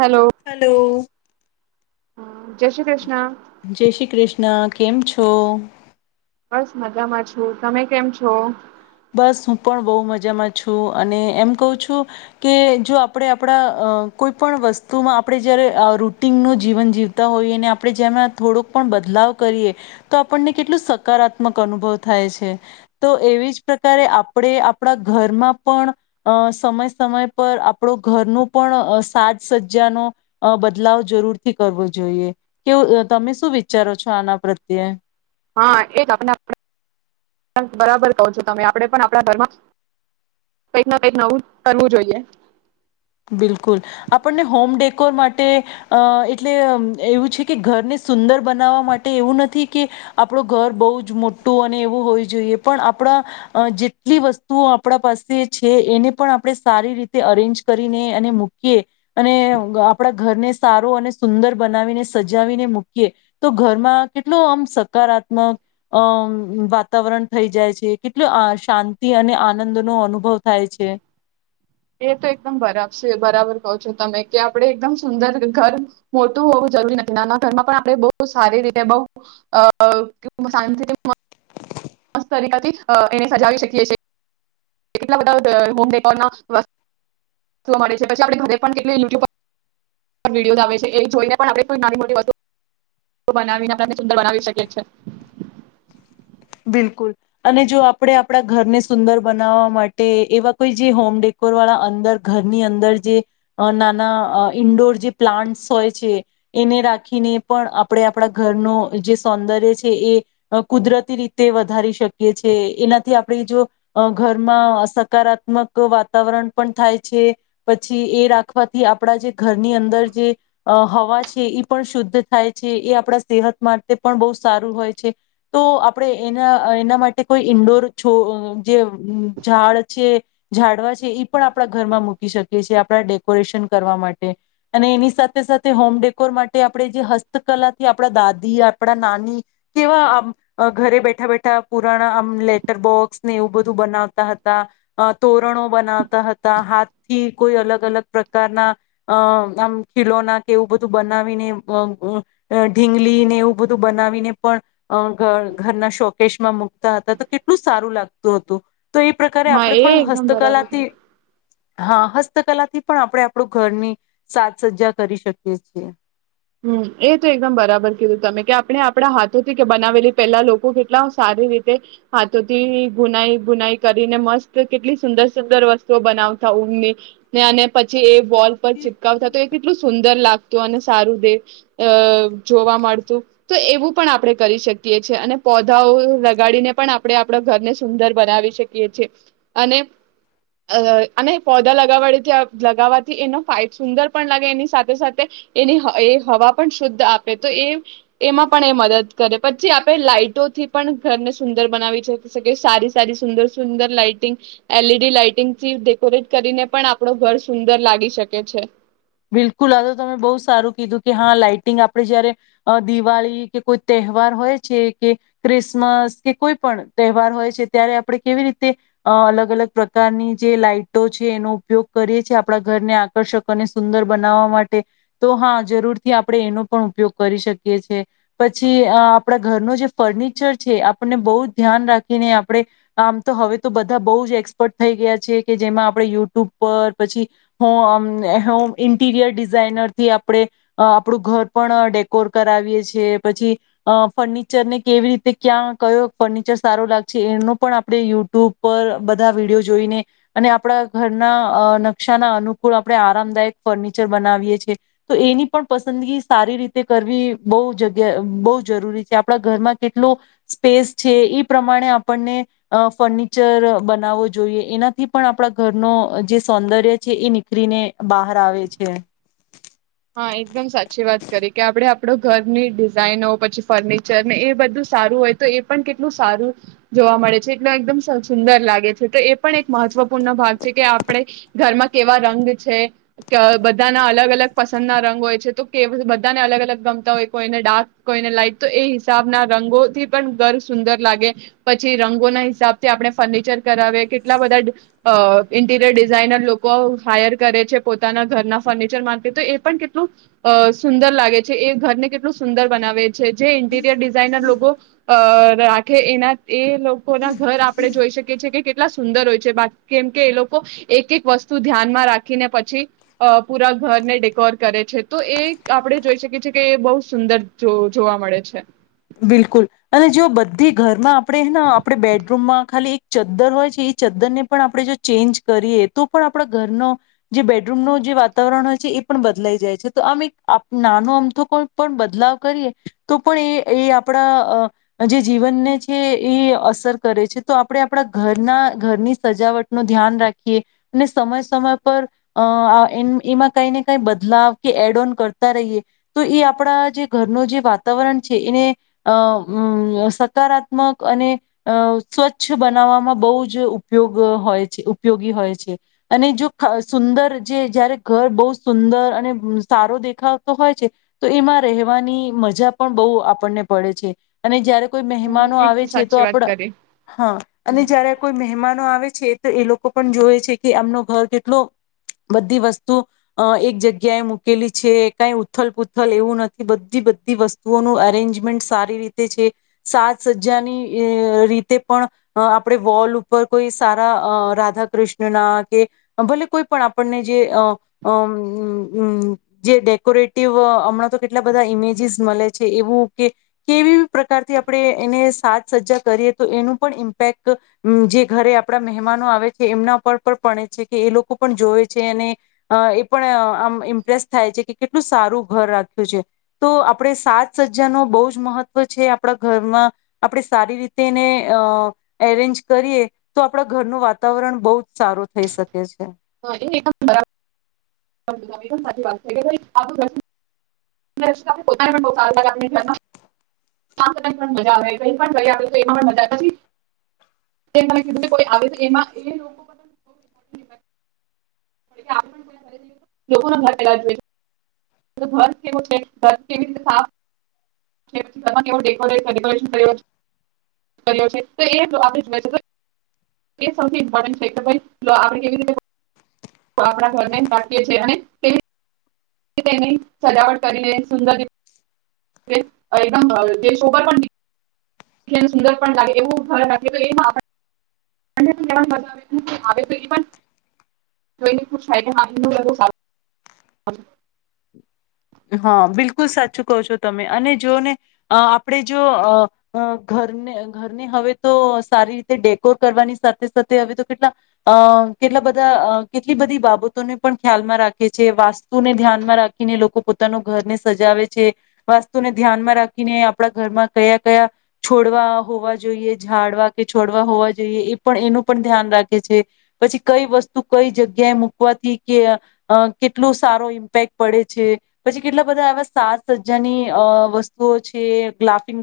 Hello hello. જય શ્રી કૃષ્ણ જય શ્રી કૃષ્ણ કેમ છો. છો બસ મજામાં છું તમે કેમ છો. બસ હું પણ બહુ મજામાં છું અને એમ કહું છું કે જો આપણે આપણા કોઈ પણ વસ્તુમાં આપણે જયારે રૂટીનનું જીવન જીવતા હોઈએ ને આપણે જેમાં થોડોક પણ બદલાવ કરીએ તો આપણને કેટલું સકારાત્મક અનુભવ થાય છે તો એવી જ. પ્રકારે આપણે આપણા ઘરમાં પણ અ સમય સમય પર આપણો ઘરનું પણ સાજ સજ્જાનો બદલાવ જરૂરથી કરવો જોઈએ કેવ તમે શું વિચારો છો આના પ્રત્યે. હા એ આપ બરાબર કહો છો તમે આપણેે પણ આપણા ઘરમાં કઈક ના કંઈક નવું કરવું જોઈએ. બિલકુલ આપણને હોમ ડેકોર માટે અ એટલે એવું છે કે ઘરને સુંદર બનાવવા માટે એવું નથી કે આપણું ઘર બહુ જ મોટું અને એવું હોય જોઈએ પણ આપણા જેટલી વસ્તુઓ આપણા પાસે છે એને પણ આપણે સારી રીતે અરેન્જ. કરીને અને મૂકીએ અને આપણા ઘરને સારો અને સુંદર બનાવીને સજાવીને મૂકીએ તો ઘરમાં કેટલોું આમ સકારાત્મક અમ વાતાવરણ થઈ જાય છે કેટલ શાંતિ અને આનંદ નો અનુભવ થાય છે. એ તો એકદમ બરાબ છે બરાબર કહ છો તમે કે આપડે એકદમ સુંદર ઘર મોટું હોવું જરૂરી નથી નાના ઘરમાં પણ આપડે બહુ સારી રીતે બઉ શાંતિ. [unintelligible] ને સજાવી શકીએી છે કેટલા બધા હોમ ડેકોરે ના જોવા મળે છે પછી આપે ઘરે પણ કેટલી યુટ્યુબ વિડીયોઝ આવે છે એ જોઈને પણ આપણે નાની મોટી વસ્તુ તો બનાવીને આપને સુંદર બનાવી શકી છે. બિલકુલ અને જો આપણે આપણા ઘરને સુંદર બનાવવા માટે એવા કોઈ જે હોમ ડેકોર વાળા અંદર ઘરની અંદર જે નાના ઈન્ડોર જે પ્લાન્ટસ હોય છે એને રાખીને પણ આપણે આપણા ઘરનું જે સૌંદર્ય છે એ કુદરતી રીતે તે વધારી શકીએ છે. એનાથી આપણે જો ઘરમાં સકારાત્મક વાતાવરણ પણ થાય છે. પછી એ રાખવાથી આપણા જે ઘરની અંદર જે હવા છે એ પણ શુદ્ધ થાય છે. એ આપણા સેહત માટે પણ બહુ સારું હોય છે. તો આપણે એના એના માટે કોઈ ઈન્ડોર છો જે ઝાડ છે ઝાડવા છે એ પણ આપણા ઘરમાં મૂકી શકીએ છીએ આપણા ડેકોરેશન કરવા માટે અને એની સાથે સાથે હોમ ડેકોર માટે આપણે જે હસ્તકલાથી આપણા દાદી આપણા નાની કેવા આમ અ ઘરે બેઠા બેઠા પુરાણા આમ લેટર બોક્સ ને એવું બધું બનાવતા હતા અ તોરણો બનાવતા હતા હાથથી કોઈ અલગ અલગ પ્રકારના અ આમ ખીલોના કે એવું બધું બનાવીને અ અ ઢીંગલી ને એવું બધું બનાવીને પણ અ ઘ ઘરના શોકેશમાં મુકતા હતા તો કેટલું સારું લાગતું હતું. તો એ પ્રકારે હા આપે એ પણ એકદમ બરાબર કીધું. હસ્તકલાથી હા હસ્તકલાથી પણ આપણે આપણું ઘરની સાજ સજ્જા કરી શકીએ છીએ. હમ્મ એ તો એકદમ બરાબર કીધું તમે કે આપણે આપણા હાથોથી કે બનાવેલી પેલા લોકો કેટલા સારી રીતે હાથોથી ગુનાઈ ગુનાઈ કરીને મસ્ત કેટલી સુંદર સુંદર વસ્તુઓ બનાવતા ઊંમની ને અને પછી એ વોલ પર ચિપકાવતા તો એ કેટલું સુંદર લાગ. તો અને સારું. તે અ જોવા મળતું તો એવું પણ આપણે કરી શકીએ છીએ અને પૌધાઓ લગાડીને પણ આપણે આપણા ઘરને સુંદર બનાવી શકીએ છીએ. અને અ અને પધા લગા લગાવવાથી એનો ફઇટ સુંદર પણ લાગે એની સાથે સાથે એની હ એ હવા પણ શુદ્ધ આપે તો એ એમાં પણ એ મદદ કરે. પછી આપે લાાઈટોથી પણ ઘરને સુંદર બનાવી શકી સારી સારી સુંદર સુંદર લાાઈટિંગ એલ ઈ ડી લાાઈટિંગથી ડેકોરેટ કરીને પણ આપણો ઘર સુંદર લાગી શકે છે. બિલકુલ આ તો તમે બહુ સારું કીધું કે હા લાાઈટિંગ આપણે જયારે દિવાળી કે કોઈ તહેવાર હોય છે કે ક્રિસમસ કે કોઈ પણ તહેવાર હોય છે ત્યારે આપણે કેવી રીતે અ અલગ અલગ પ્રકારની જે લાઈટો છે એનો ઉપયોગ કરીએ છીએ આપણા ઘરને આકર્ષક અને સુંદર બનાવવા માટે તો હા જરૂરથી આપણે એનો પણ ઉપયોગ કરી શકીએ છે. પછી આપણા ઘરનો જે ફર્નિચર છે આપણને બહુ જ ધ્યાન રાખીને આપણે આમ તો હવે તો બધા બહુ જ એક્સપર્ટ થઈ ગયા છે કે જેમાં આપણે યુટ્યુબ પર પછી હો આમ ઇન્ટીરિયર ડિઝાઇનરથી આપણે આપણું ઘર પણ ડેકોર કરાવીએ છીએ પછી અ ફર્નિચરને કેવી રીતે ક્યાં કયો ફર્નિચર સારો લાગશે એનો પણ આપણે યુટ્યુબ પર બધા વિડીયો જોઈને અને આપણા ઘરના અ નકશાના અનુકૂળ આપણે આરામદાયક ફર્નિચર બનાવીએ છે તો એનિ પન પસંદગી સારી રીતે કરવી બોવ જગ્યા બોવ જરૂરી છે. આપણા ઘરમાં કેટલો સ્પેસ છે, ઈ પ્રમાણે આપને અ ફર્નિચર બનાવવું જોઈએ. એનાથી પણ આપણા ઘરની જે સૌદર્ય છે એ નિખરીને બા બહાર આવે છે. હા એકદમ સાચી વાત કરી કે આપડણે આપણો ઘરની ડિઝાઇનો પછી ફર્નિચર ને એ બધું સારું હોય તો એ પણ કેટલું સારું જોવા મળે છે એટલ એકદમ સુંદર લાગે છે તો એ પણ એક મહત્વપૂર્ણ ભાગ છે કે આપણે ઘરમાં કેવા રંગ છે ક બધાના અલગ અલગ પસં ના રંગ હોય છે તો કે બધાને અલગ અલગ ગમતા હોય કોઈને ડાર્ક, કોઈને લાાઈટ તો એ હિસાબના રંગોથી પણ ઘર સુંદર લાગે પછી રંગોના હિસાબથી આપણે ફર્નિચર કરાવે કેટલા બધા અ ઇન્ટિરિયર ડિઝાઇનર લોકો હાયર કરે છે પોતાના ઘરના ફર્નિચરમાં તો એ પણ કેટલું અ સુંદર લાગે છે. એ ઘરને કેટલું સુંદર બનાવે. જે ઇન્ટીરિયર ડિઝાઇનર લોકો અ રા ખે એના એ લોકો ના ઘર આપડે જોઈ શકીએ છીએ કે એટલા સુંદર હોય છે કેમ કે, એ લોકો એક એક વસ્તુ ધ્યાનમાં રાખીને પછી પૂરા ઘરને ડેકોર કરે છે, તો એ આપણે જોઈ શકીએ છીએ કે એ બહુ સુંદર જો જોવા મળે છે. બિલકુલ અને જો બધી ઘરમાં આપણેેને આપણે બેડરૂમમાં ખાલી એક ચદ્દર હોય છે, એ ચદ્દરને પણ આપણે જો ચેન્જ કરીએ તો પણ આપણા ઘરનો જે બેડરૂમ ન જે વાતાવરણ હોય છે, એ પણ બદલાઈ જાય છે, તો આમ નાનો આમ તો કોઈ પણ બદલાવ કરીએ તો પણ એ એ આપણા જે જીવનને છે, એ અસર કરે છે તો આપણે આપણા ઘરના ઘરની સજાવટ ન ધ્યાન રાખીએ સમય સમય પર અ એમાં, કઈ ને કઈ બદલાવ કે એડ ઓન કરતા રહીએ તો એ આપણા જે ઘરનું જે વાતાવરણ છે એને અ સકારાત્મક અને અ સ્વચ્છ બનાવવામાં બહુ જ ઉપયોગ હોય છે ઉપયોગી હોય છે, અને જો સુંદર જે જયારે ઘર બહુ સુંદર અને સારો દેખાતો હોય છે તો એમાં રહેવાની મજા પણ બહુ આપણને પડે છે, અને જયારે કોઈ મહેમાનો એ આવે છે, તો સાચી વાત આપડ કરી. હા અને જયારે કોઈ મહેમાનો આવે છે તો એ લોકો પણ જોવે છે કે આમનો ઘર કેટલો બધી વસ્તુ એક જગ્યાએ મૂકેલી છે કઈ ઉથલ-પૂથલ એવું નથી બધી બધી વસ્ તુઓનું અરેન્જમેન્ટ સારી રીતે છે, સાત સજ્જાની રીતે પણ આપણે વોલ ઉપર કોઈ સારા રાધા કૃષ્ણના કે ભલે કોઈ પણ આપણને જે અ અ જે ડેકોરેટિવ હમણાં તો કેટલા બધા ઈમેજીસ મળે છે એ કે કેવી પ્રકારથી આપણે એને સાજ સજ્જા કરીએ તો એનું પણ ઇમ્પેક્ટ જે ઘરે આપણા મહેમાનો આવે છે એમના પર પણ પડે છે, કે એ લોકો પણ જોવે છે અને એ પણ આમ ઇમ્પ્રેસ થાય છે કે કેટલું સારું ઘર રાખ્યું છે તો આપણે સા સજા ન બહ જ મહત્વ છે આપડા ઘરમાં આપણે સારી રીતે એને અ એરેન્જ કરીએ તો આપડા ઘરનું વાતાવરણ બહુ જ સારું થઈ શકે છે. હ એ બરાબ [unintelligible] [unintelligible] લોકો ના ઘર [unintelligible] [unintelligible] તેની સજાવટ કરીને સુંદર રી એકદમ દેશોગર પણ સુંદર પણ લાગે [unintelligible] એવાગે [unintelligible] હા બિલકુલ સાચું કહો છો તમે અને જોને આપણે જો ઘરને ઘરને હવે તો સારી રીતે ડેકોર કરવાની સાથે સાથે હવે તો કેટલા અ કેટલા બધા કેટલી બધી બાબતોને પણ ખ્યાલમાં રાખે છે, વાસ્તુને ધ્યાનમાં રાખીને લોકો પો તાના ઘરને સજાવે છે વાસ્તુને ધ્યાનમાં રાખીને આપણા ઘરમાં કયા-કયા છોડવા હોવા જોઈએ, ઝાડવા કે છોડવા હોવા જોઈએ એ પણ એનું પણ ધ્યાન રાખે છે પછી કઈ વસ્તુ કઈ જગ્યાએ મૂકવાથી કે કેટલું સારો ઇમ્પેક્ટ પડે છે. પછી કેટલા બધા એવા સાસ સજ્જાની અ વસ્તુઓ છે લાફિંગ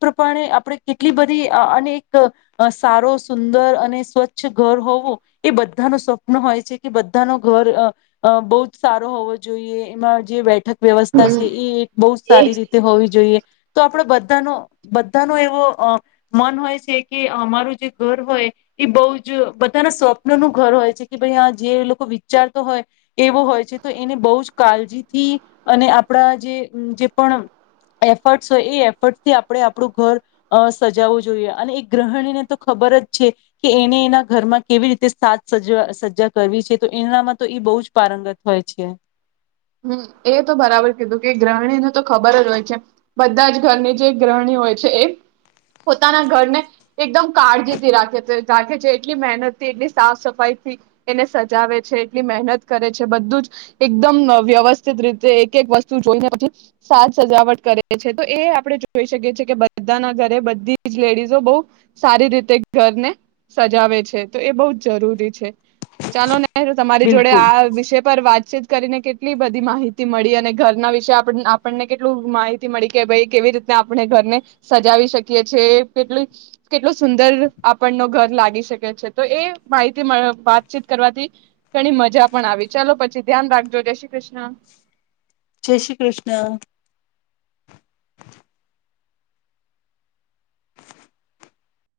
પ્રમાણે આપણે કેટલી બધી વ્યવસ્થા છે હમ ઈ બહુ એજ સારી રીતે હોવી જોઈએ તો આપડ બ તનો બધાનો એવો મન હોય છે કે અમારું જે ઘર હોય એ બહુ જ બધાના સ્વપ્નનું ઘર હોય છે કે ભાઈ આ જે લોકો વિચારતો હોય એવો હોય છે તો એને બહું જ કાળજીથી અને આપણા જે પણ એફર્ટસ હોય એ એફર્ટથી આ આપડે આપણું ઘર સજાવવું જોઈએ અને એ ગ્રહણીને તો ખબર જ છે કે એને એના ઘરમાં કેવી રીતે સાજ સજ સજા કરવી છે તો એનામાં તો એ બહુ જ પારંગત હોય છે હમ્મ એ તો બરાબર કીધું કે ગ્રહણીને તો ખબર જ હોય છે બધા જ ઘરની જે ગ્રહણી હોય છે એ પોતાના ઘરને એકદમ કાળજીથી રાખે છે રાખે જે એટલી મહેનતથી એટલી સાફ સફાઈથી એને સજાવે છે એટલી મહેનત કરે છે બધું જ એકદમ વ્યવસ્થિત રીતે એક એક વસ્તુ જોઈને પછી સાજ સજાવટ કરે છે તો એ આપણે જોઈ શકીએ છીએ કે બધાના ઘરે બધી જ લેડીઝો બહુ સારી રીતે ઘરને સજાવે છે તો એ બહુ જ જરૂરી છે ચાલો ને તમારી જોડે બિલકુલ આ વિષય પર વાતચીત કરીને કે કેટલી બધી માહિતી મળી અને ઘરના વિશે આપણને કેટલું માહિતી મળી કે ભાઈ કેવી રીતના આપણે ઘરને સજાવી શકીએ છી કેટલી કેટલું સુંદર આપણ નો ઘર લાગી શકે છે તો એ માહિતી વાતચીત કરવાથી ઘણી મજા પણ આવી ચાલો પછી ધ્યાન રાખજો જે શ્રી કૃષ્ણ જે શ્રી કૃષ્ણ